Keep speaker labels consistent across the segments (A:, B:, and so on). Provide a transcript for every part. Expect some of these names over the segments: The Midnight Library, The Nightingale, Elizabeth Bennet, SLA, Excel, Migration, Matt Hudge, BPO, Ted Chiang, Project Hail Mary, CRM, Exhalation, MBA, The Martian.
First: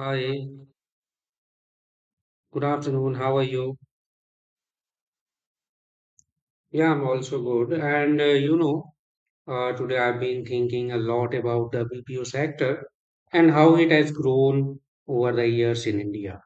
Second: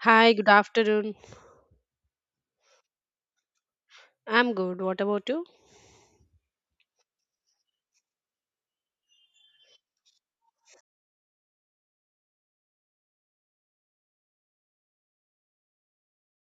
A: Hi, good afternoon.
B: good afternoon. How are you?
A: I'm good. What about you?
B: Yeah, I'm also good. Today I've been thinking a lot about the BPO sector and how it has grown over the years in India.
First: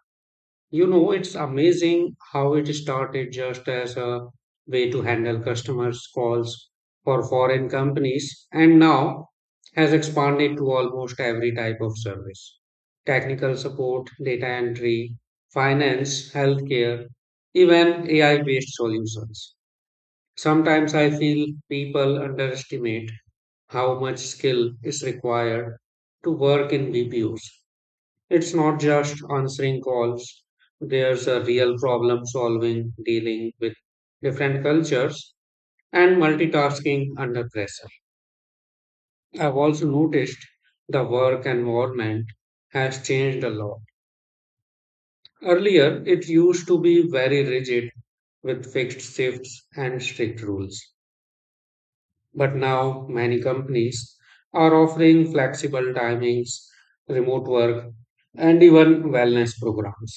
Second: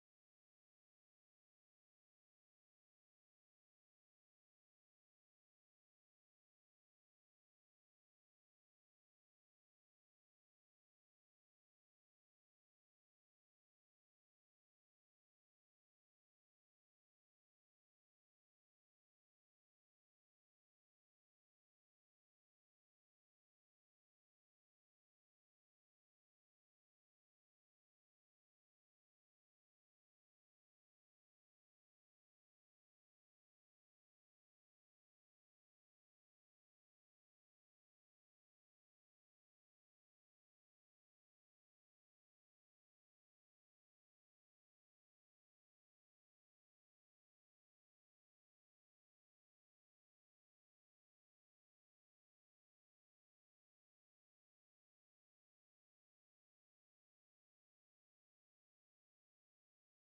B: It's amazing how it started just as a way to handle customers' calls for foreign companies and now has expanded to almost every type of service technical support, data entry, finance, healthcare, even AI based solutions. Sometimes I feel people underestimate how much skill is required to work in BPOs it's not just answering calls, there's a real problem solving, dealing with different cultures, and multitasking under pressure. I've also noticed the work environment has changed a lot. Earlier, it used to be very rigid with fixed shifts and strict rules. But now, many companies are offering flexible timings, remote work, and even wellness programs.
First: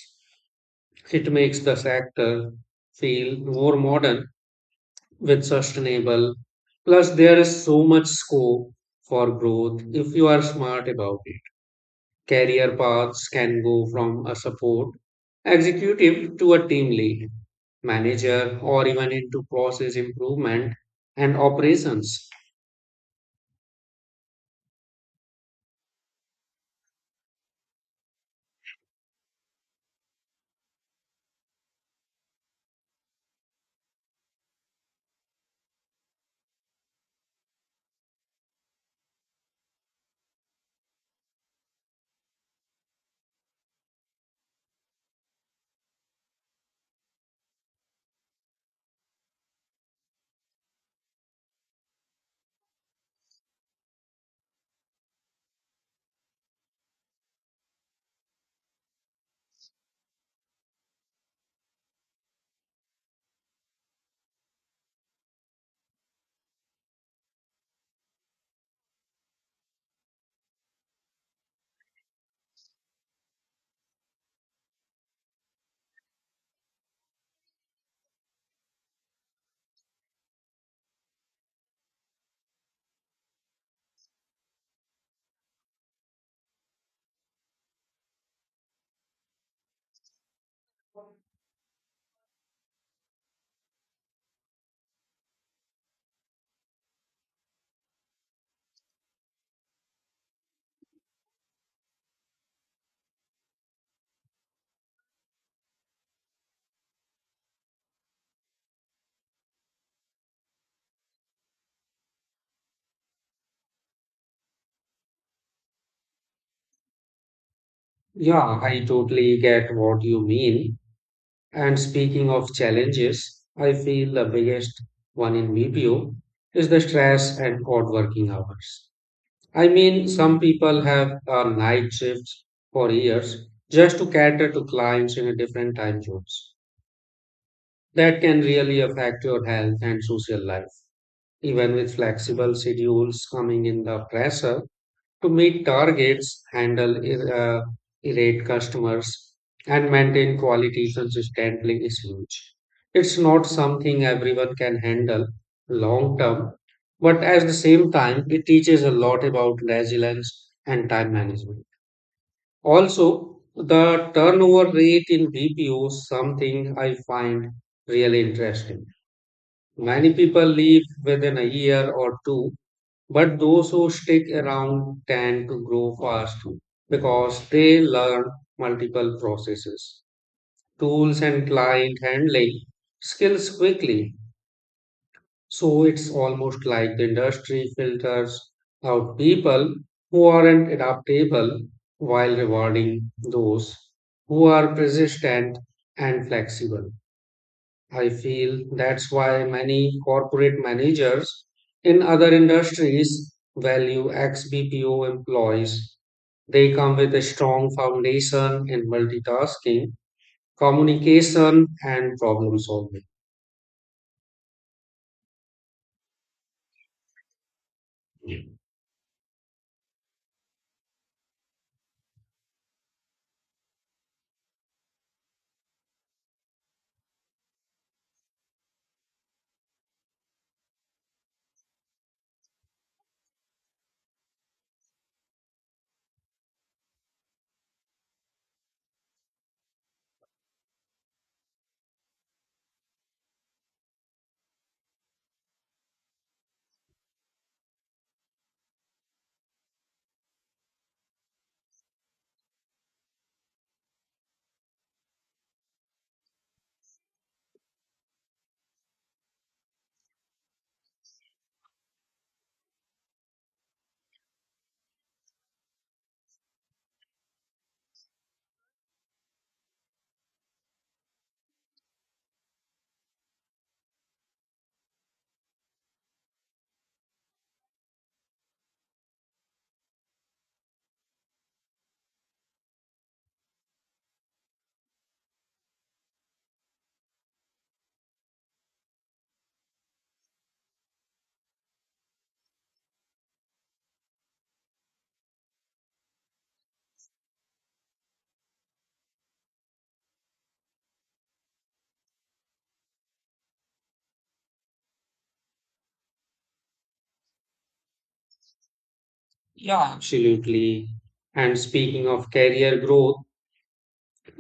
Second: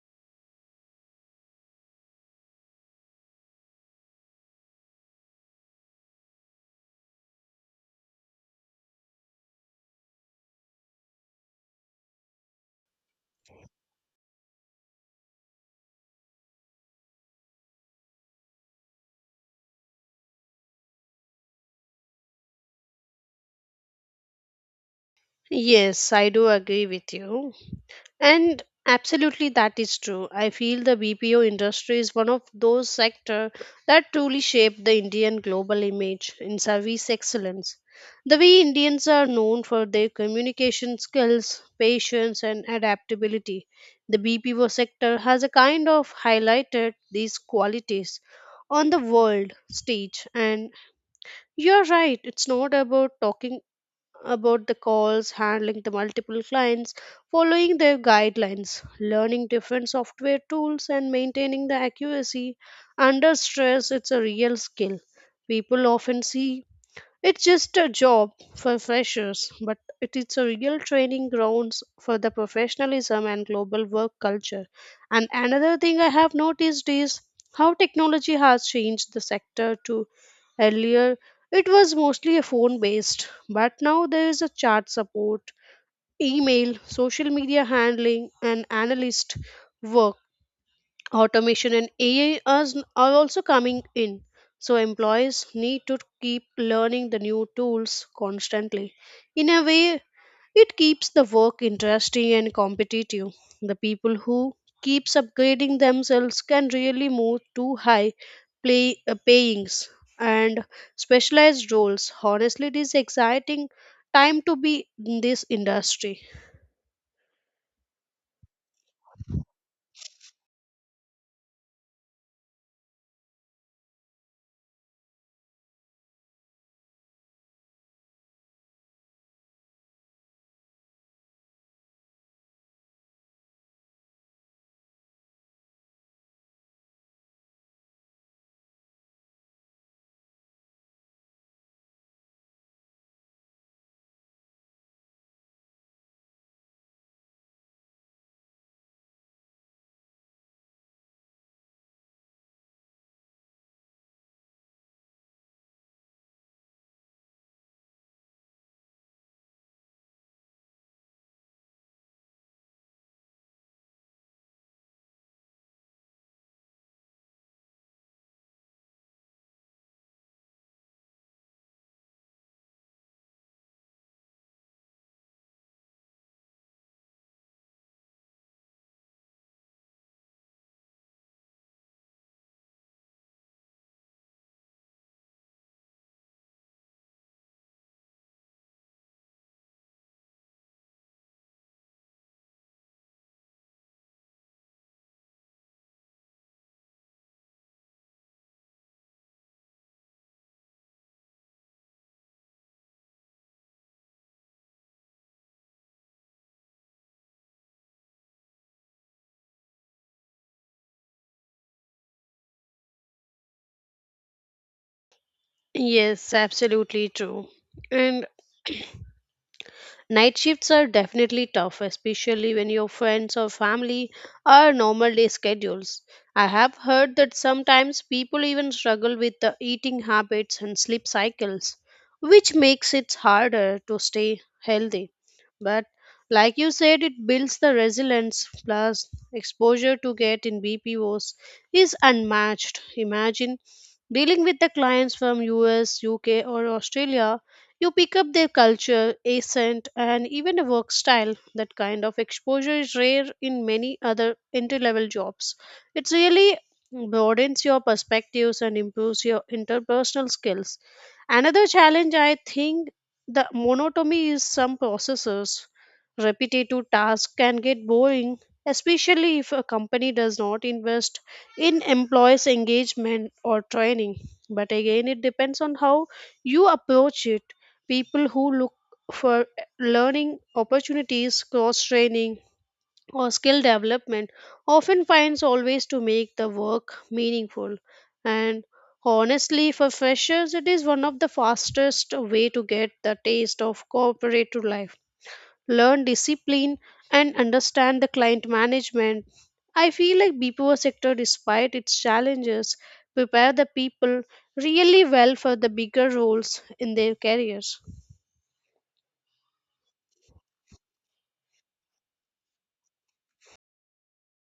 B: It makes the sector feel more modern with sustainable. Plus, there is so much scope for growth if you are smart about it. Career paths can go from a support executive to a team lead, manager, or even into process improvement and operations.
A: Yes, I do agree with you. And absolutely that is true. I feel the BPO industry is one of those sector that truly shaped the Indian global image in service excellence. The way Indians are known for their communication skills, patience and adaptability. The BPO sector has a kind of highlighted these qualities on the world stage and you're right. It's not about talking about the calls, handling the multiple clients, following their guidelines, learning different software tools, and maintaining the accuracy. Under stress, it's a real skill. People often see it's just a job for freshers, but it is a real training grounds for the professionalism and global work culture. And another thing I have noticed is how technology has changed the sector to earlier it was mostly a phone based, but now there is a chat support, email, social media handling and analyst work automation and ai are also coming in, so employees need to keep learning the new tools constantly. In a way, it keeps the work interesting and competitive. The people who keeps upgrading themselves can really move to high play payings and specialized roles. Honestly, it is exciting time to be in this industry.
B: Yeah, I totally get what you mean. And speaking of challenges, I feel the biggest one in BPO is the stress and odd working hours. I mean, some people have night shifts for years just to cater to clients in a different time zones. That can really affect your health and social life. Even with flexible schedules coming in the press, to meet targets, handle irate customers, and maintain quality consistently is huge. It's not something everyone can handle long term, but at the same time, it teaches a lot about resilience and time management. Also, the turnover rate in BPO is something I find really interesting. Many people leave within a year or two but those who stick around tend to grow fast because they learn multiple processes, tools, and client handling skills quickly. So it's almost like the industry filters out people who aren't adaptable while rewarding those who are persistent and flexible. I feel that's why many corporate managers in other industries value ex BPO employees. They come with a strong foundation in multitasking, communication, and problem solving.
A: Yes, absolutely true. And night shifts are definitely tough, especially when your friends or family are normal day schedules. I have heard that sometimes people even struggle with the eating habits and sleep cycles, which makes it harder to stay healthy. But like you said, it builds the resilience, plus, exposure to get in BPOs is unmatched. Imagine dealing with the clients from US, UK, or Australia. You pick up their culture, accent, and even a work style. That kind of exposure is rare in many other entry level jobs. It really broadens your perspectives and improves your interpersonal skills. Another challenge, I think, the monotony is some processes. Repetitive tasks can get boring, especially if a company does not invest in employees' engagement or training. But again, it depends on how you approach it. People who look for learning opportunities, cross training, or skill development often finds always to make the work meaningful. And honestly, for freshers, it is one of the fastest way to get the taste of corporate life, learn discipline, and understand the client management. I feel like BPO sector, despite its challenges, prepare the people really well for the bigger roles in their careers.
B: Yeah, absolutely. And speaking of career growth,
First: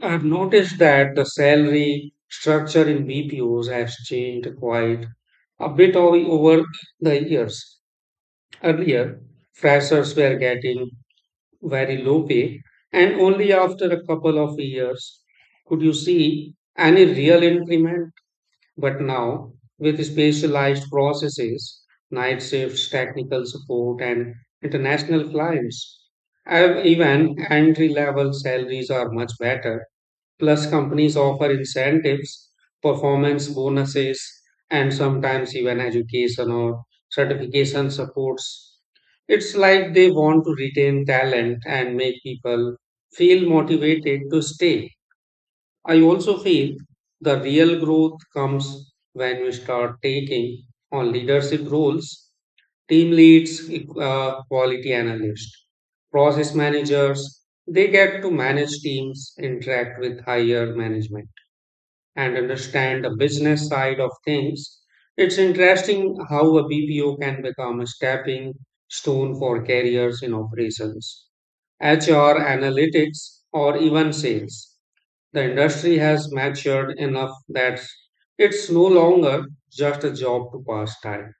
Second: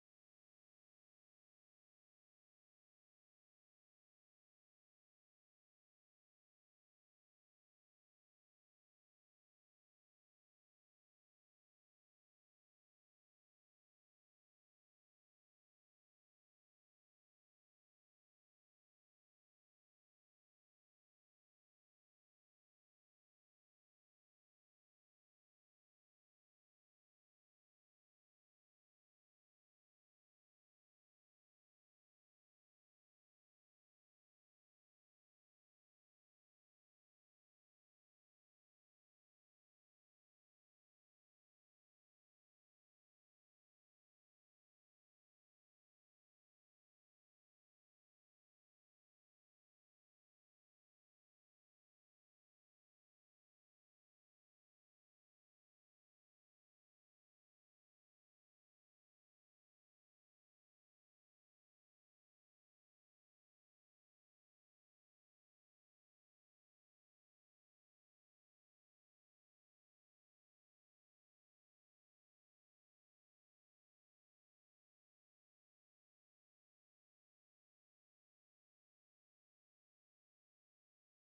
B: I've noticed that the salary structure in BPOs has changed quite a bit over the years. Earlier, freshers were getting very low pay, and only after a couple of years could you see any real increment. But now, with specialized processes, night shifts, technical support, and international clients, even entry level salaries are much better. Plus, companies offer incentives, performance bonuses, and sometimes even education or certification supports. It's like they want to retain talent and make people feel motivated to stay. I also feel the real growth comes when we start taking on leadership roles team leads, quality analysts, process managers, they get to manage teams, interact with higher management, and understand the business side of things. It's interesting how a BPO can become a stepping stone for careers in operations, HR analytics, or even sales. The industry has matured enough that it's no longer just a job to pass time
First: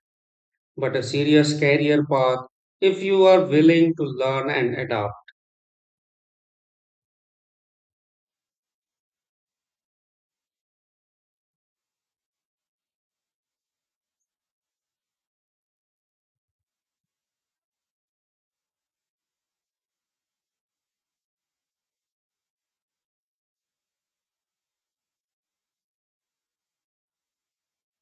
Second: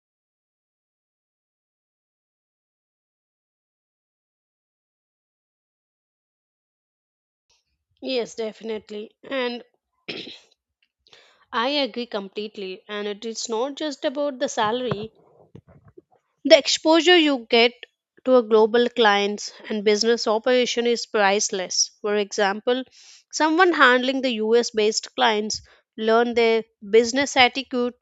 B: but a serious career path if you are willing to learn and adapt.
A: Yes, definitely. And I agree completely. And it is not just about the salary. The exposure you get to a global clients and business operation is priceless. For example, someone handling the US based clients learn their business attitude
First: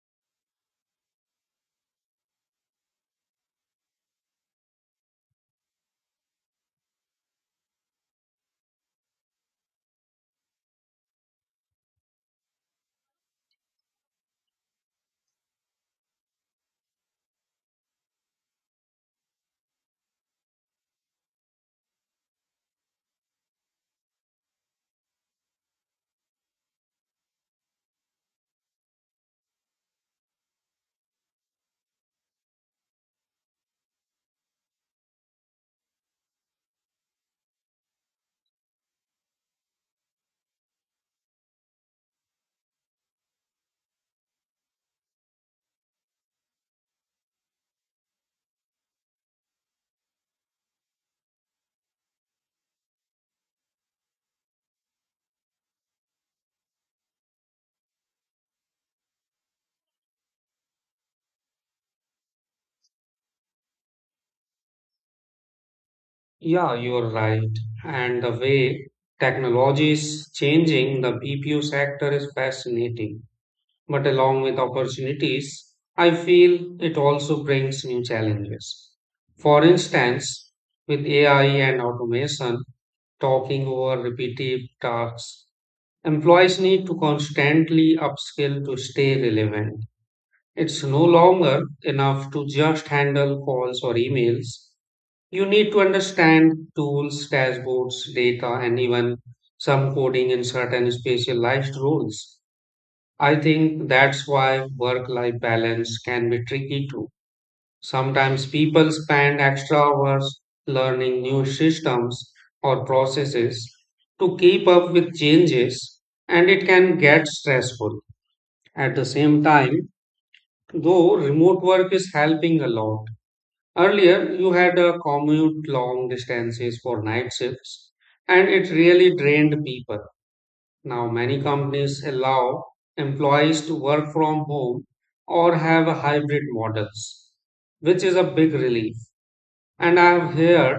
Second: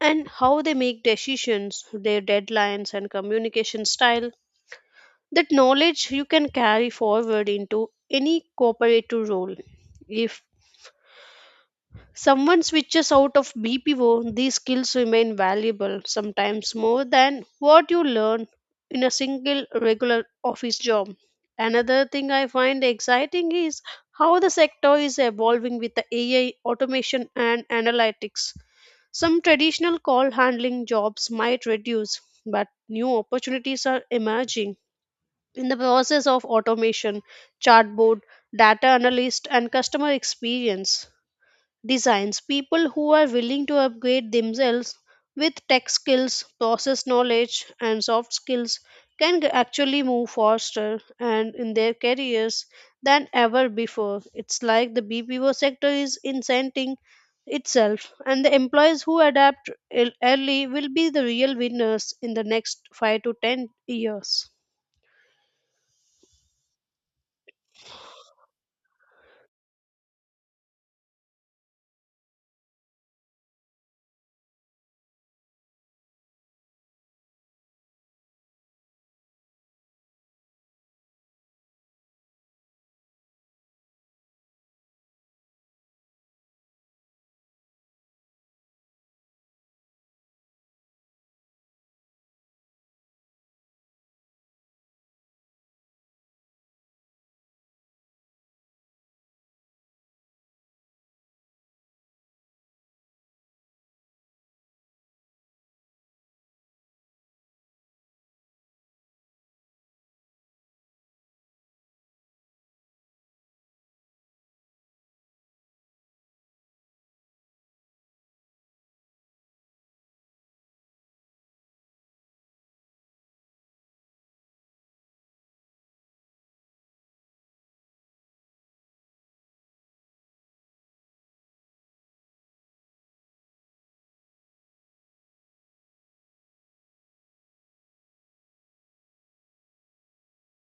A: and how they make decisions, their deadlines and communication style. That knowledge you can carry forward into any cooperative role. If someone switches out of BPO, these skills remain valuable, sometimes more than what you learn in a single regular office job. Another thing I find exciting is how the sector is evolving with the AI, automation, and analytics. Some traditional call handling jobs might reduce, but new opportunities are emerging. In the process of automation, chatbot, data analyst, and customer experience, designs people who are willing to upgrade themselves with tech skills, process knowledge and soft skills can actually move faster and in their careers than ever before. It's like the BPO sector is incenting itself, and the employees who adapt early will be the real winners in the next 5 to 10 years.
B: Yeah, you're right. And the way technology is changing the BPO sector is fascinating. But along with opportunities, I feel it also brings new challenges. For instance, with AI and automation talking over repetitive tasks, employees need to constantly upskill to stay relevant. It's no longer enough to just handle calls or emails. You need to understand tools, dashboards, data, and even some coding in certain specialized roles. I think that's why work life balance can be tricky too. Sometimes people spend extra hours learning new systems or processes to keep up with changes, and it can get stressful. At the same time, though remote work is helping a lot. Earlier, you had a commute long distances for night shifts, and it really drained people. Now, many companies allow employees to work from home or have a hybrid models, which is a big relief. And I've heard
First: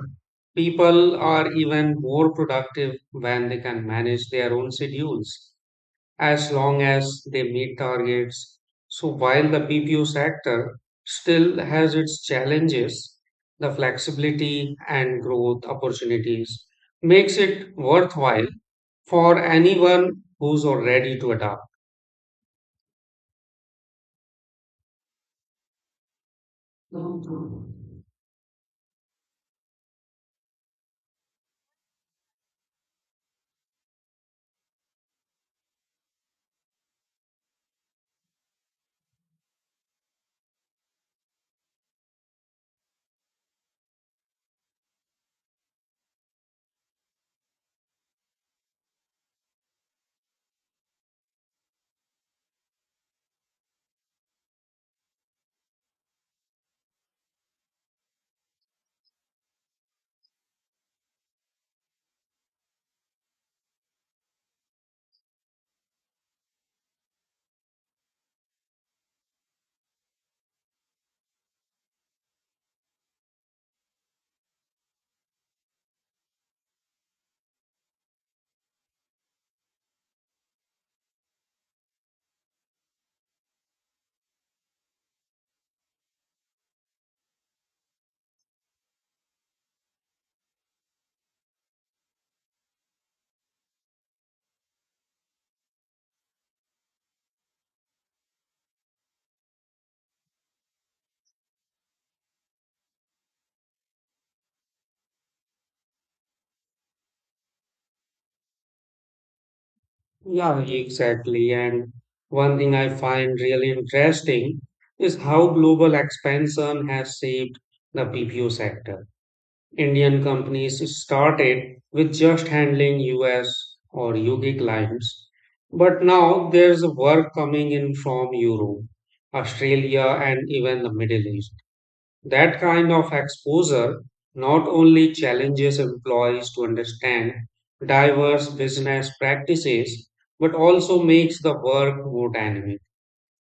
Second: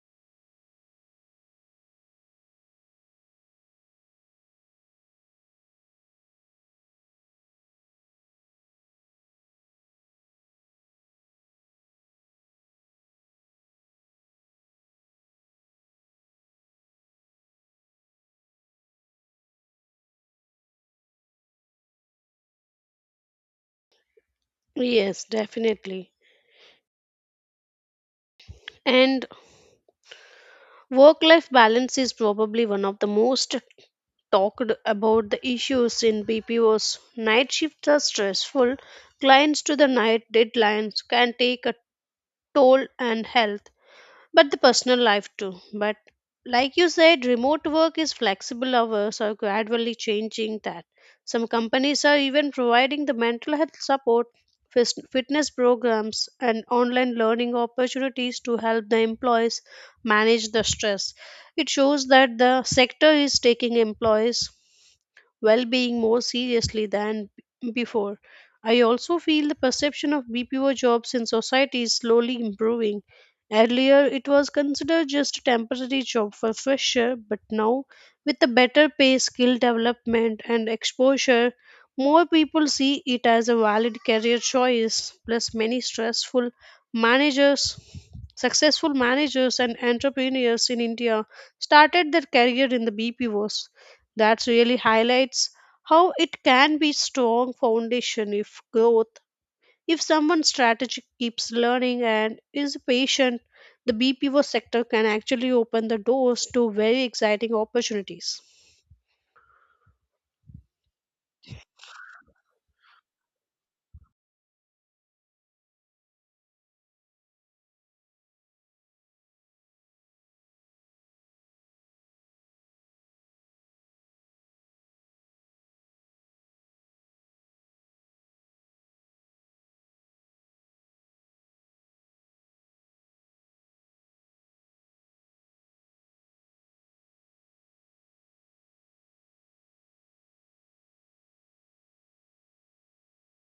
B: people are even more productive when they can manage their own schedules as long as they meet targets. So while the PPO sector still has its challenges, the flexibility and growth opportunities makes it worthwhile for anyone who's already to adapt.
A: Yes, definitely. And work life balance is probably one of the most talked about the issues in BPOs. Night shifts are stressful, clients to the night deadlines can take a toll and health, but the personal life too. But like you said, remote work is flexible hours are gradually changing that. Some companies are even providing the mental health support, fitness programs, and online learning opportunities to help the employees manage the stress. It shows that the sector is taking employees well being more seriously than before. I also feel the perception of BPO jobs in society is slowly improving. Earlier, it was considered just a temporary job for fresher, but now, with the better pay, skill development, and exposure, more people see it as a valid career choice. Plus, many stressful managers, successful managers, and entrepreneurs in India started their career in the BPOs. That really highlights how it can be strong foundation if growth. If someone strategic keeps learning and is patient, the BPO sector can actually open the doors to very exciting opportunities.
B: Yeah, exactly. And one thing I find really interesting is how global expansion has shaped the PPO sector. Indian companies started with just handling US or UK clients, but now there's work coming in from Europe, Australia, and even the Middle East. That kind of exposure not only challenges employees to understand diverse business practices, but also makes the work more dynamic.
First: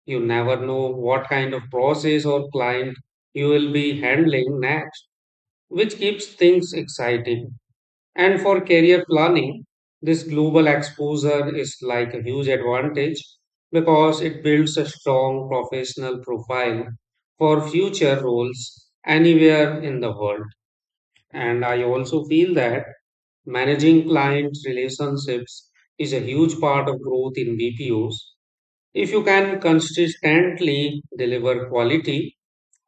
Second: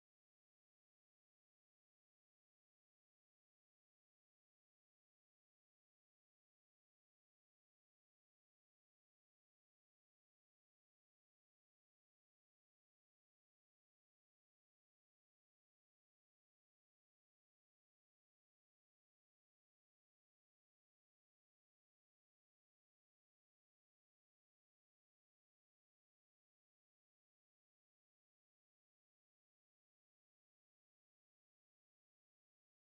B: You never know what kind of process or client you will be handling next which keeps things exciting. And for career planning, this global exposure is like a huge advantage because it builds a strong professional profile for future roles anywhere in the world. And I also feel that managing client relationships is a huge part of growth in BPOs. If you can consistently deliver quality,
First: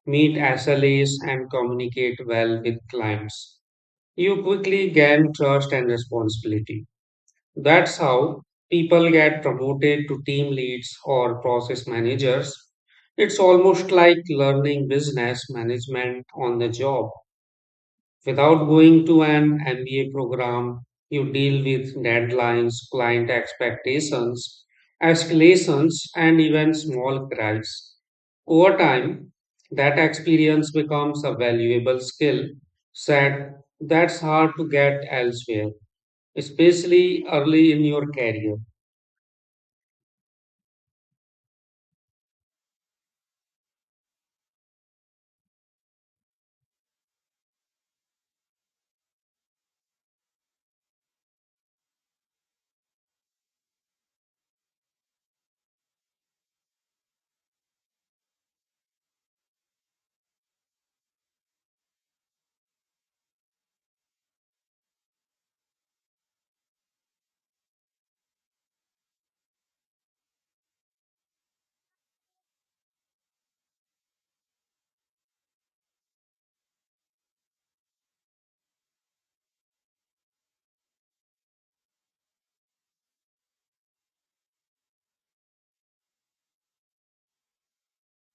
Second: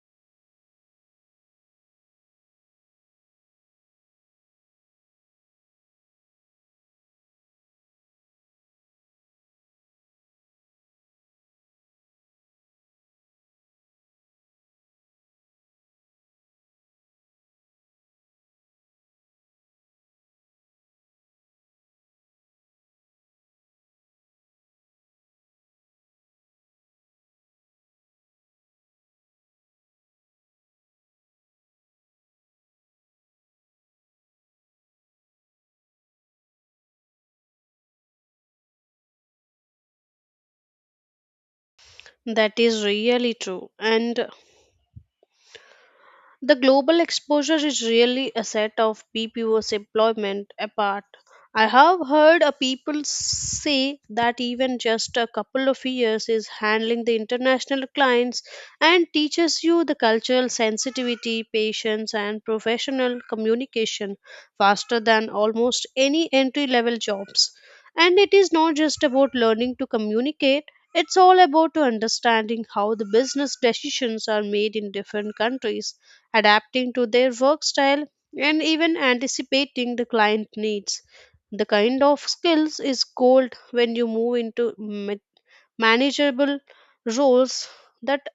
B: meet SLAs, and communicate well with clients you quickly gain trust and responsibility. That's how people get promoted to team leads or process managers. It's almost like learning business management on the job. Without going to an MBA program, you deal with deadlines, client expectations, escalations, and even small gripes. Over time, that experience becomes a valuable skill set that's hard to get elsewhere, especially early in your career.
A: That is really true. And the global exposure is really a set of BPO's employment apart. I have heard people say that even just a couple of years is handling the international clients and teaches you the cultural sensitivity, patience, and professional communication faster than almost any entry level jobs. And it is not just about learning to communicate, it's all about to understanding how the business decisions are made in different countries, adapting to their work style, and even anticipating the client needs. The kind of skills is gold when you move into manageable roles that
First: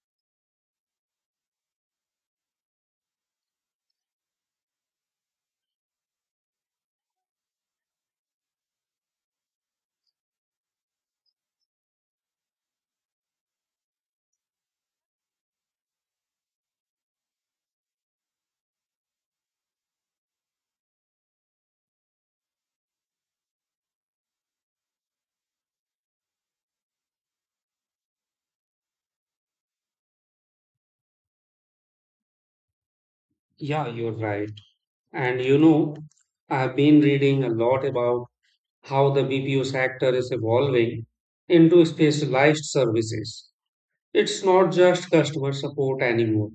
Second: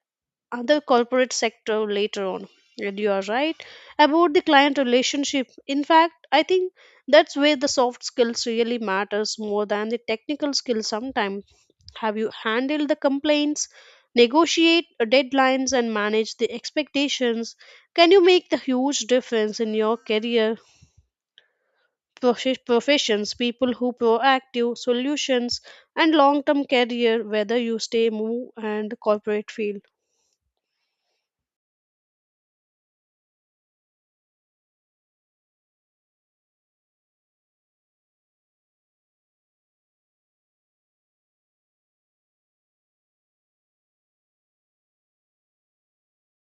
A: other corporate sector later on. And you are right about the client relationship. In fact, I think that's where the soft skills really matters more than the technical skills sometimes. Have you handled the complaints, negotiate deadlines, and manage the expectations? Can you make the huge difference in your career? Professions, people who proactive solutions and long-term career, whether you stay, move, and corporate field.
B: Yeah, you're right. And you know, I've been reading a lot about how the BPO sector is evolving into specialized services it's not just customer support anymore.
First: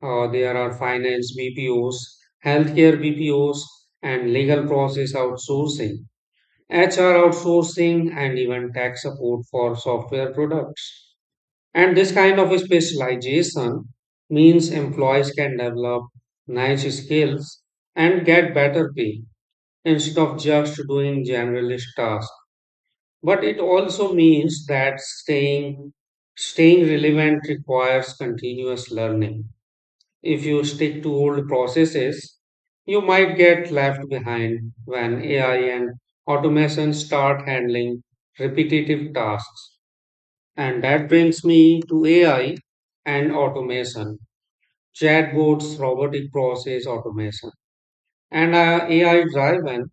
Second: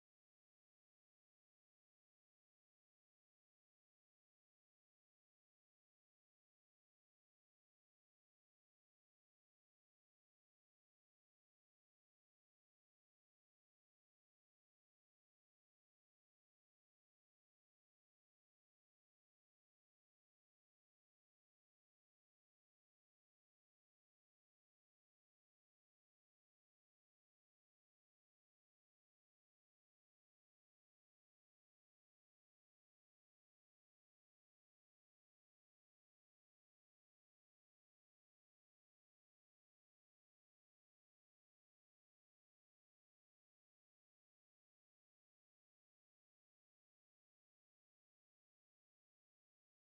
B: There are finance BPOs, healthcare BPOs, and legal process outsourcing, HR outsourcing, and even tax support for software products. And this kind of specialization means employees can develop niche skills and get better pay instead of just doing generalist tasks. But it also means that staying relevant requires continuous learning. If you stick to old processes, you might get left behind when AI and automation start handling repetitive tasks. And that brings me to AI and automation, chatbots, robotic process automation, and AI driven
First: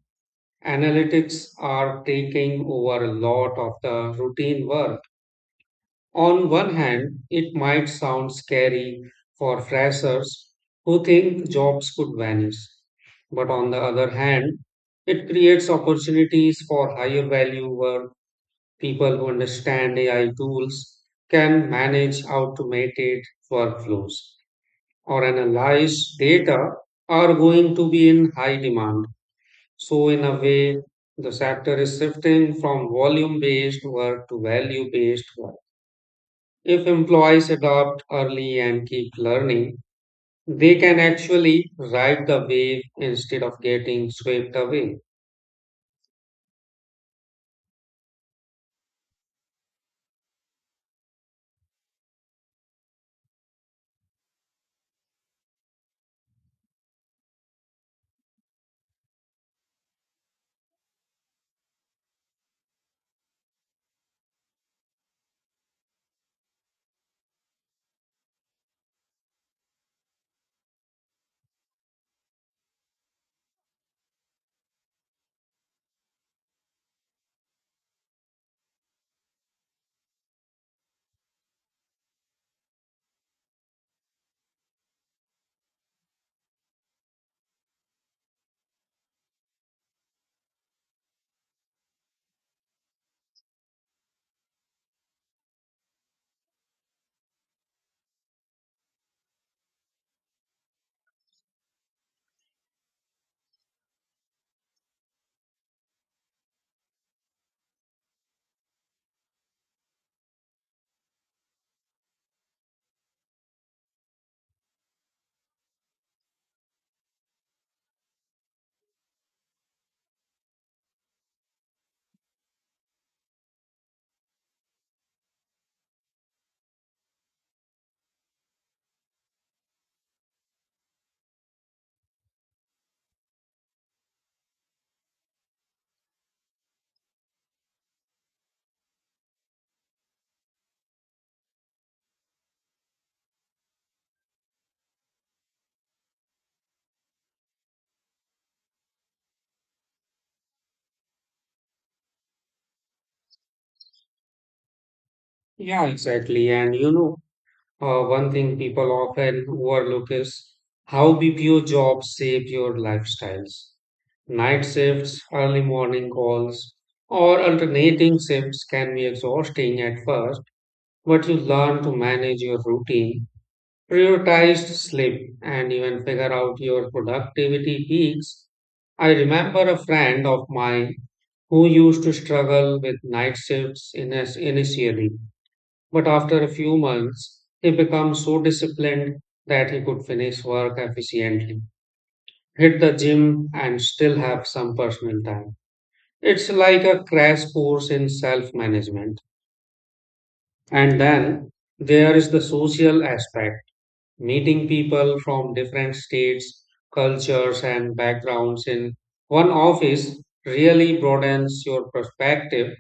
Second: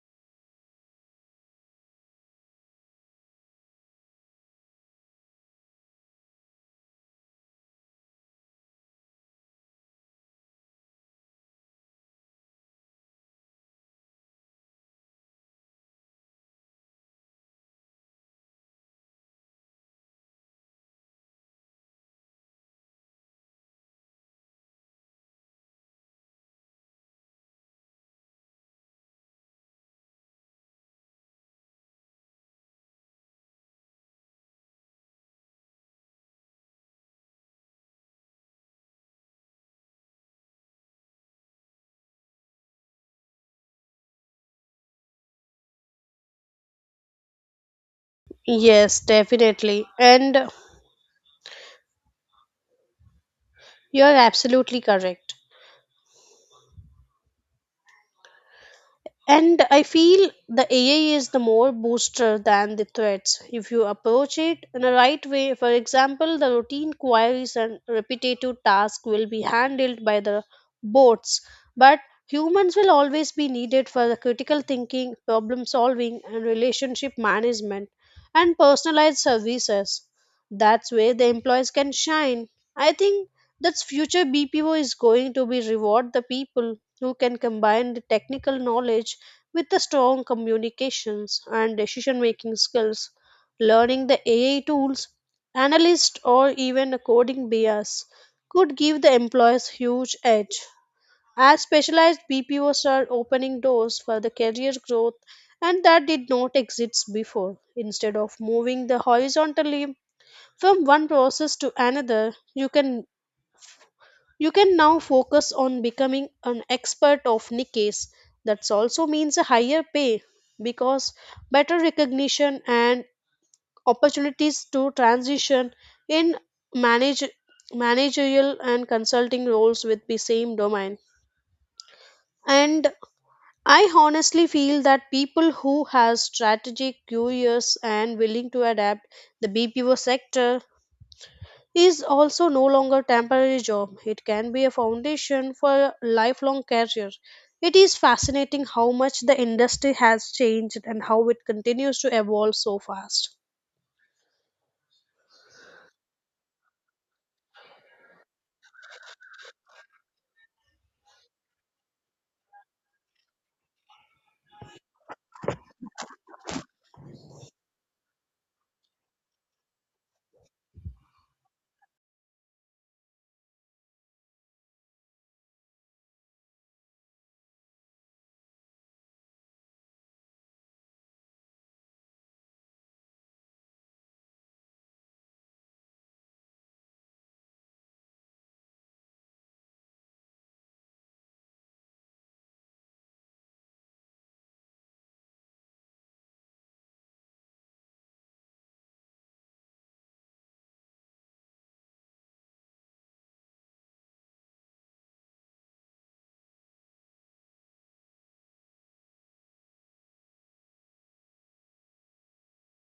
B: analytics are taking over a lot of the routine work. On one hand, it might sound scary for freshers who think jobs could vanish. But on the other hand, it creates opportunities for higher value work. People who understand AI tools can manage automated workflows or analyze data are going to be in high demand. So, in a way, the sector is shifting from volume based work to value based work. If employees adopt early and keep learning, they can actually ride the wave instead of getting swept away.
A: Yes, definitely. And you're absolutely correct. And I feel the AI is the more booster than the threats if you approach it in a right way. For example, the routine queries and repetitive tasks will be handled by the bots, but humans will always be needed for the critical thinking, problem solving, and relationship management and personalized services. That's where the employees can shine. I think that's future BPO is going to be reward the people who can combine the technical knowledge with the strong communications and decision making skills. Learning the AI tools, analyst or even a coding bias could give the employees huge edge. As specialized BPOs are opening doors for the career growth and that did not exist before. Instead of moving the horizontally from one process to another, you can now focus on becoming an expert of niches. That also means a higher pay because better recognition and opportunities to transition in manage, managerial and consulting roles with the same domain. And I honestly feel that people who have strategic, curious, and willing to adapt the BPO sector is also no longer temporary job. It can be a foundation for a lifelong career. It is fascinating how much the industry has changed and how it continues to evolve so fast.
B: Yeah, exactly. One thing people often overlook is how BPO jobs shape your lifestyles. Night shifts, early morning calls, or alternating shifts can be exhausting at first, but you learn to manage your routine prioritized sleep and even figure out your productivity peaks. I remember a friend of mine who used to struggle with night shifts initially, but after a few months, he became so disciplined that he could finish work efficiently, hit the gym, and still have some personal time. It's like a crash course in self management. And then there is the social aspect meeting people from different states, cultures, and backgrounds in one office really broadens your perspective.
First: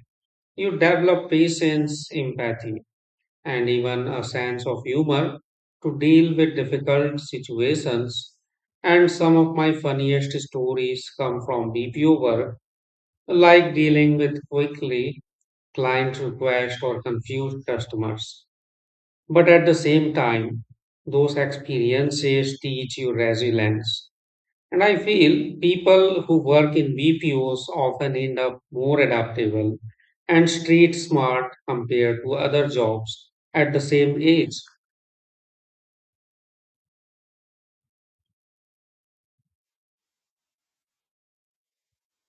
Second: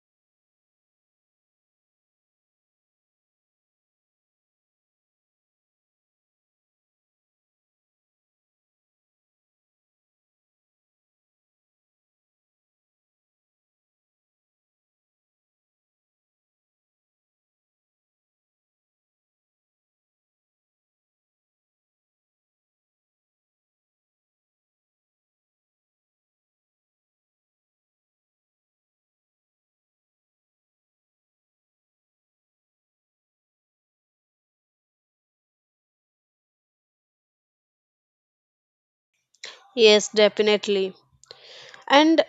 B: You develop patience, empathy, and even a sense of humor to deal with difficult situations. And some of my funniest stories come from BPO work, like dealing with quickly client requests or confused customers. But at the same time, those experiences teach you resilience. And I feel people who work in BPOs often end up more adaptable and street smart compared to other jobs at the same age.
A: Yes, definitely. And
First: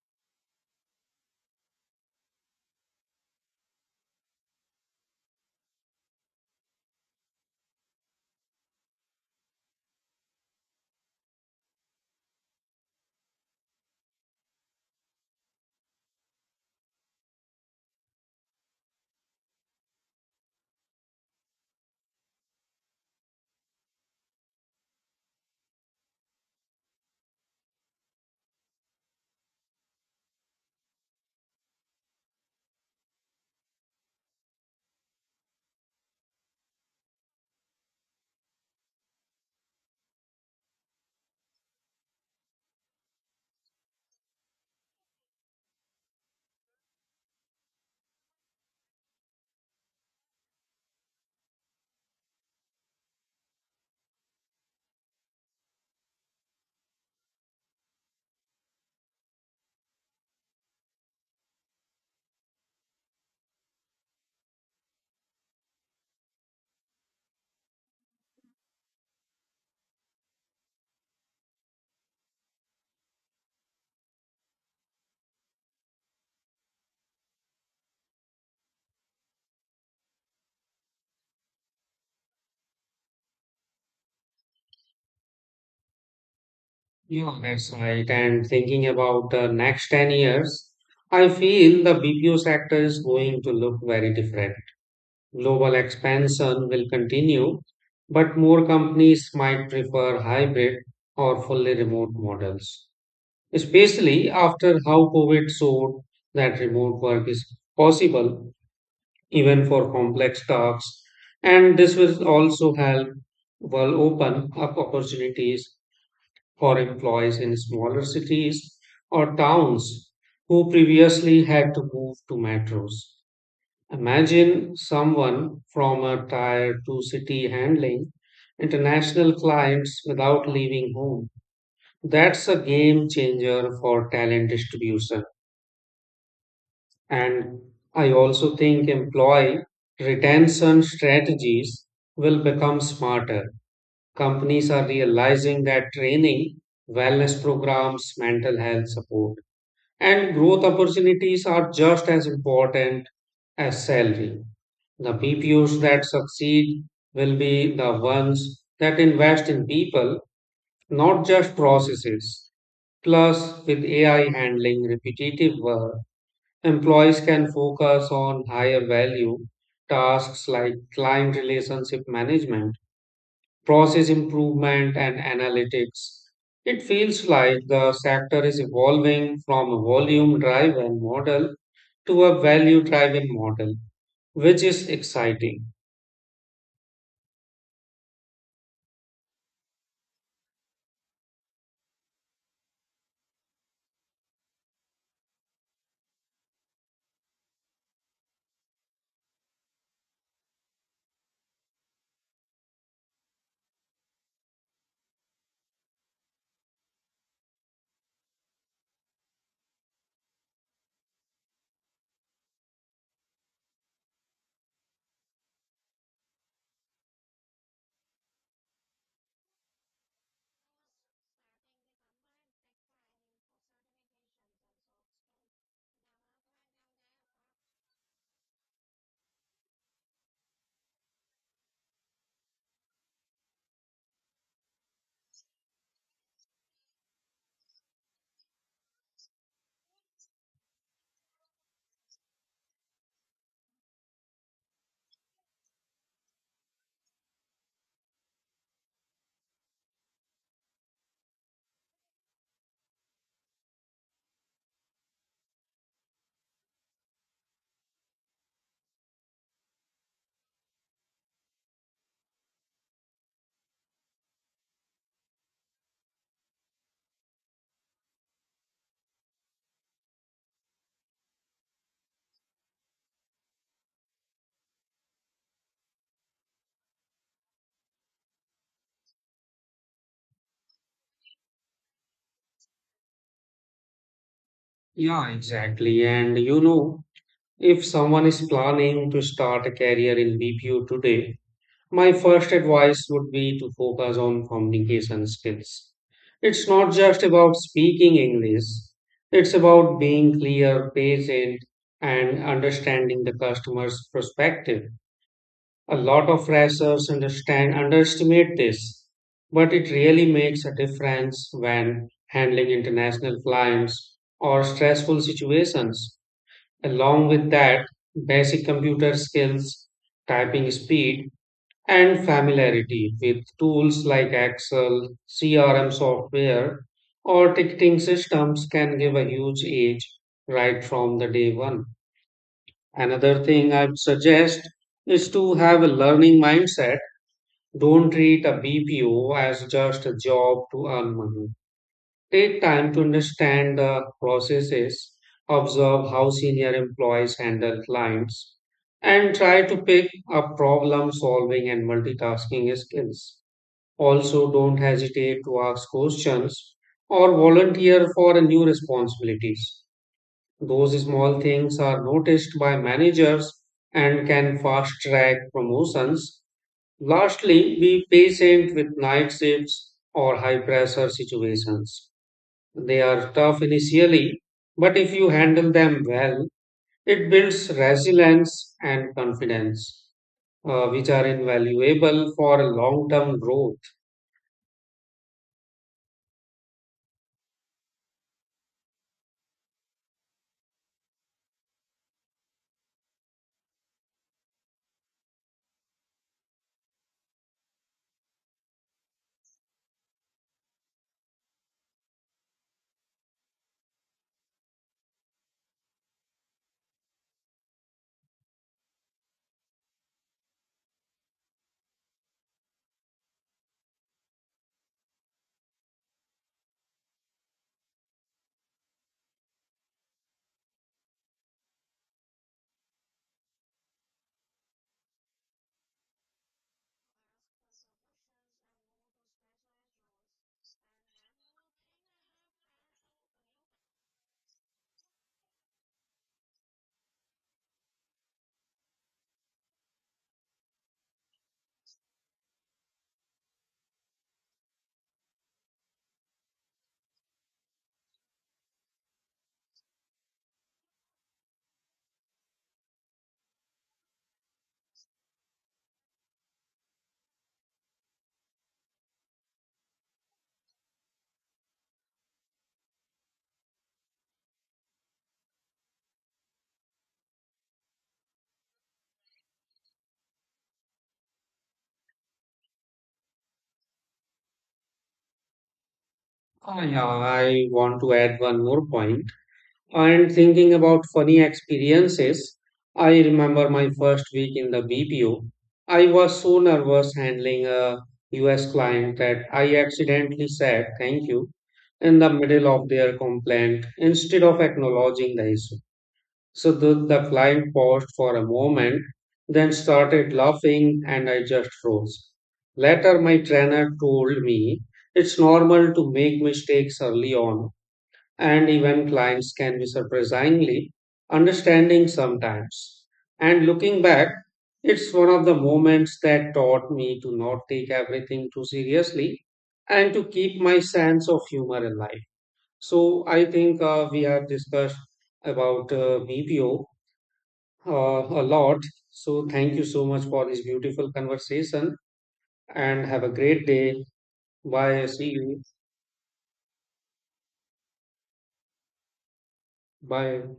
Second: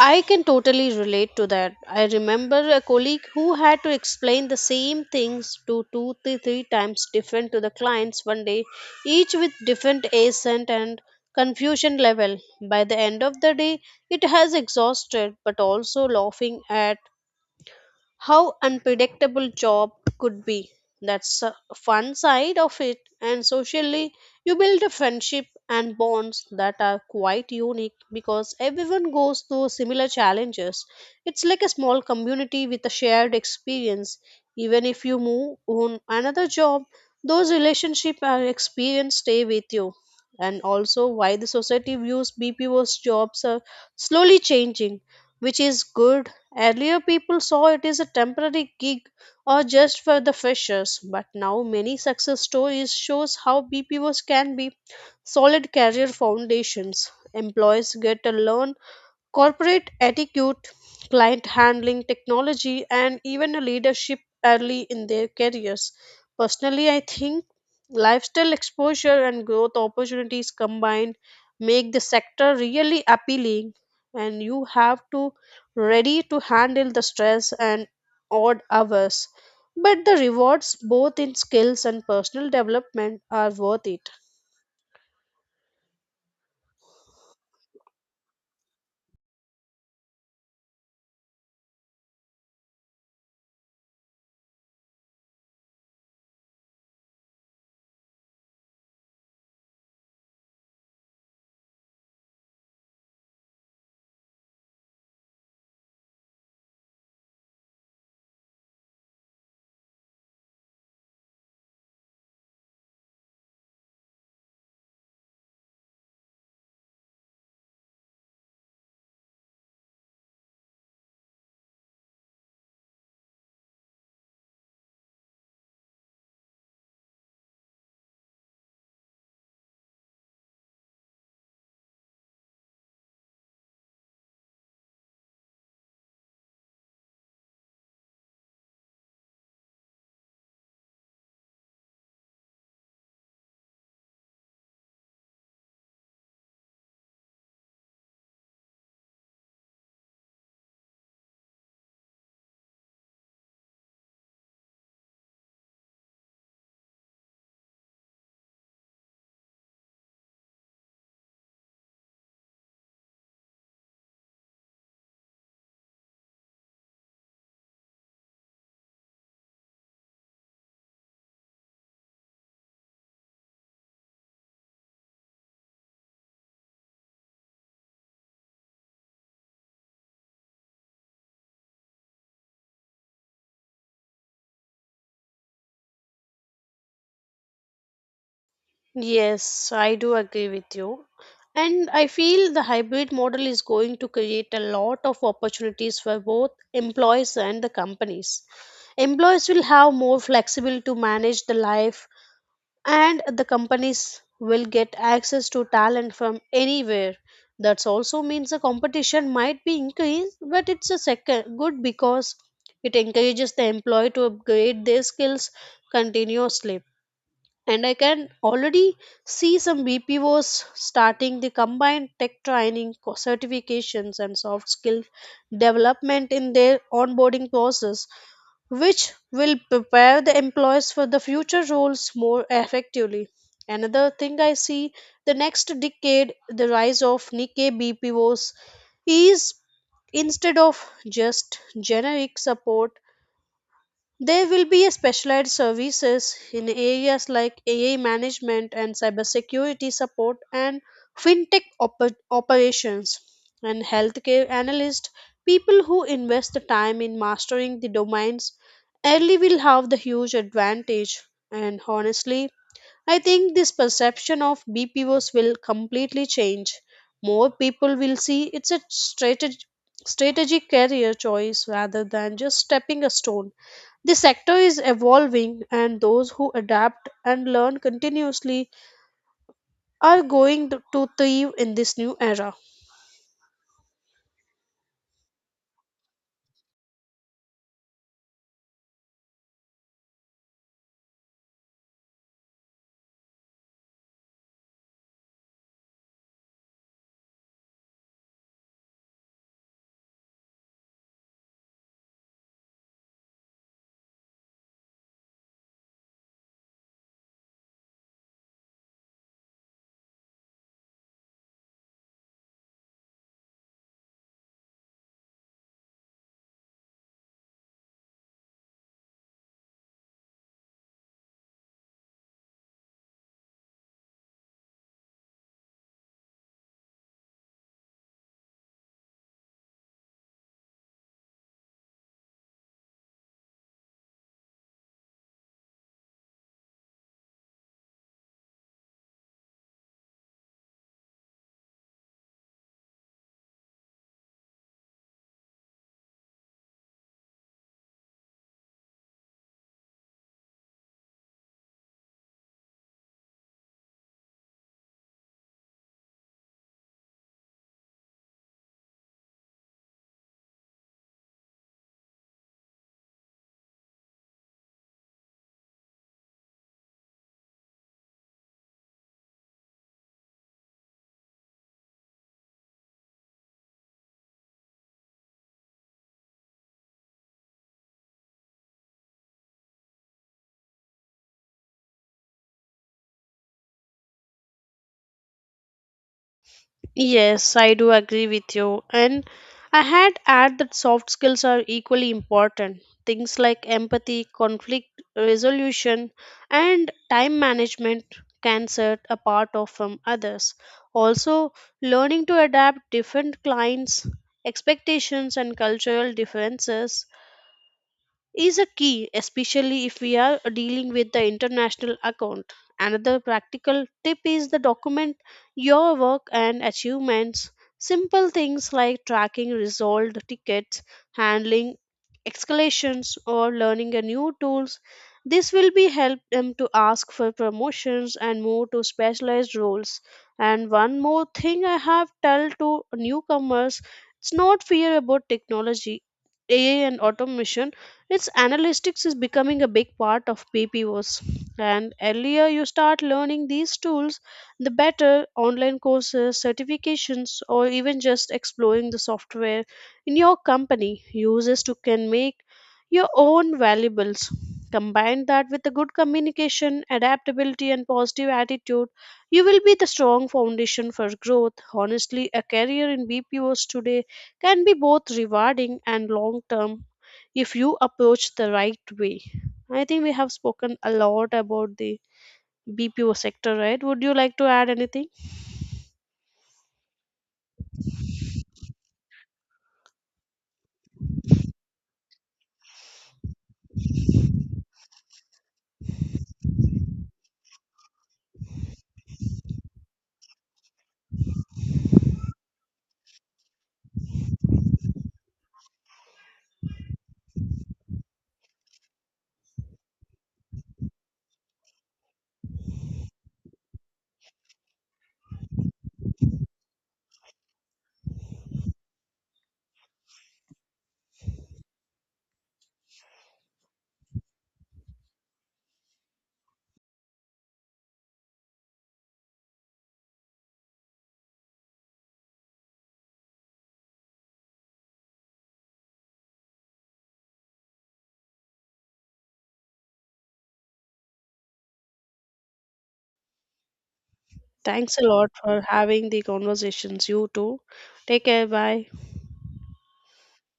A: I can totally relate to that. I remember a colleague who had to explain the same things to two, three, three times different to the clients one day, each with different accent and confusion level. By the end of the day, it has exhausted but also laughing at how unpredictable job could be. That's a fun side of it. And socially, you build a friendship and bonds that are quite unique because everyone goes through similar challenges. It's like a small community with a shared experience. Even if you move on another job, those relationship and experience stay with you. And also why the society views BPO's jobs are slowly changing, which is good. Earlier, people saw it as a temporary gig or just for the freshers, but now many success stories shows how BPOs can be solid career foundations. Employees get to learn corporate etiquette, client handling, technology, and even a leadership early in their careers. Personally, I think lifestyle exposure and growth opportunities combined make the sector really appealing, and you have to ready to handle the stress and odd hours. But the rewards, both in skills and personal development, are worth it.
B: Yeah, that's right. And thinking about the next 10 years, I feel the BPO sector is going to look very different. Global expansion will continue, but more companies might prefer hybrid or fully remote models, especially after how COVID showed that remote work is possible even for complex tasks. And this will also help will open up opportunities for employees in smaller cities or towns who previously had to move to metros. Imagine someone from a tier 2 city handling international clients without leaving home. That's a game changer for talent distribution. And I also think employee retention strategies will become smarter. Companies are realizing that training, wellness programs, mental health support, and growth opportunities are just as important as salary. The BPOs that succeed will be the ones that invest in people, not just processes. Plus, with AI handling repetitive work, employees can focus on higher value tasks like client relationship management, process improvement, and analytics. It feels like the sector is evolving from a volume driven model to a value driven model, which is exciting.
A: Yes, I do agree with you. And I feel the hybrid model is going to create a lot of opportunities for both employees and the companies. Employees will have more flexible to manage the life and the companies will get access to talent from anywhere. That also means the competition might be increased, but it's a second good because it encourages the employee to upgrade their skills continuously. And I can already see some BPOs starting the combined tech training, certifications and soft skill development in their onboarding process, which will prepare the employees for the future roles more effectively. Another thing I see the next decade, the rise of Nikkei BPOs is instead of just generic support there will be a specialized services in areas like AI management and cybersecurity support and fintech operations and healthcare analysts. People who invest the time in mastering the domains early will have the huge advantage. And honestly, I think this perception of BPOs will completely change. More people will see it's a strategic career choice rather than just stepping a stone. The sector is evolving and those who adapt and learn continuously are going to thrive in this new era.
B: Yeah, exactly. If someone is planning to start a career in BPO today, my first advice would be to focus on communication skills. It's not just about speaking English, it's about being clear, patient, and understanding the customer's perspective. A lot of racers understand underestimate this, but it really makes a difference when handling international clients or stressful situations. Along with that, basic computer skills, typing speed, and familiarity with tools like Excel, CRM software, or ticketing systems can give a huge edge right from the day one. Another thing I would suggest is to have a learning mindset don't treat a BPO as just a job to earn money. Take time to understand the processes, observe how senior employees handle clients, and try to pick up problem solving and multitasking skills. Also, don't hesitate to ask questions or volunteer for new responsibilities. Those small things are noticed by managers and can fast track promotions Lastly, be patient with night shifts or high pressure situations. They are tough initially, but if you handle them well, it builds resilience and confidence, which are invaluable for long term growth.
A: Yes, I do agree with you. And I had add that soft skills are equally important. Things like empathy, conflict resolution, and time management can set apart of from others. Also, learning to adapt different clients' expectations and cultural differences is a key, especially if we are dealing with the international account. Another practical tip is the document your work and achievements. Simple things like tracking resolved tickets, handling escalations, or learning a new tools. This will be help them to ask for promotions and move to specialized roles. And one more thing I have tell to newcomers, it's not fear about technology, AI and automation its analytics is becoming a big part of PPOs. And earlier you start learning these tools, the better online courses, certifications, or even just exploring the software in your company uses to can make your own valuables. Combine that with a good communication, adaptability, and positive attitude, you will be the strong foundation for growth. Honestly, a career in BPOs today can be both rewarding and long term if you approach the right way. I think we have spoken a lot about the BPO sector, right? Would you like to add anything?
B: Ah, yeah, I want to add one more point. And thinking about funny experiences, I remember my first week in the BPO. I was so nervous handling a US client that I accidentally said thank you in the middle of their complaint instead of acknowledging the issue. So the client paused for a moment, then started laughing, and I just froze. Later, my trainer told me it's normal to make mistakes early on and even clients can be surprisingly understanding sometimes. And looking back, it's one of the moments that taught me to not take everything too seriously and to keep my sense of humor alive. So I think we have discussed about BPO a lot. So thank you so much for this beautiful conversation and have a great day.
A: Thanks
B: Bye.
A: a
B: See
A: lot
B: you.
A: for having the conversations. You too. Take care. Bye.
B: Bye.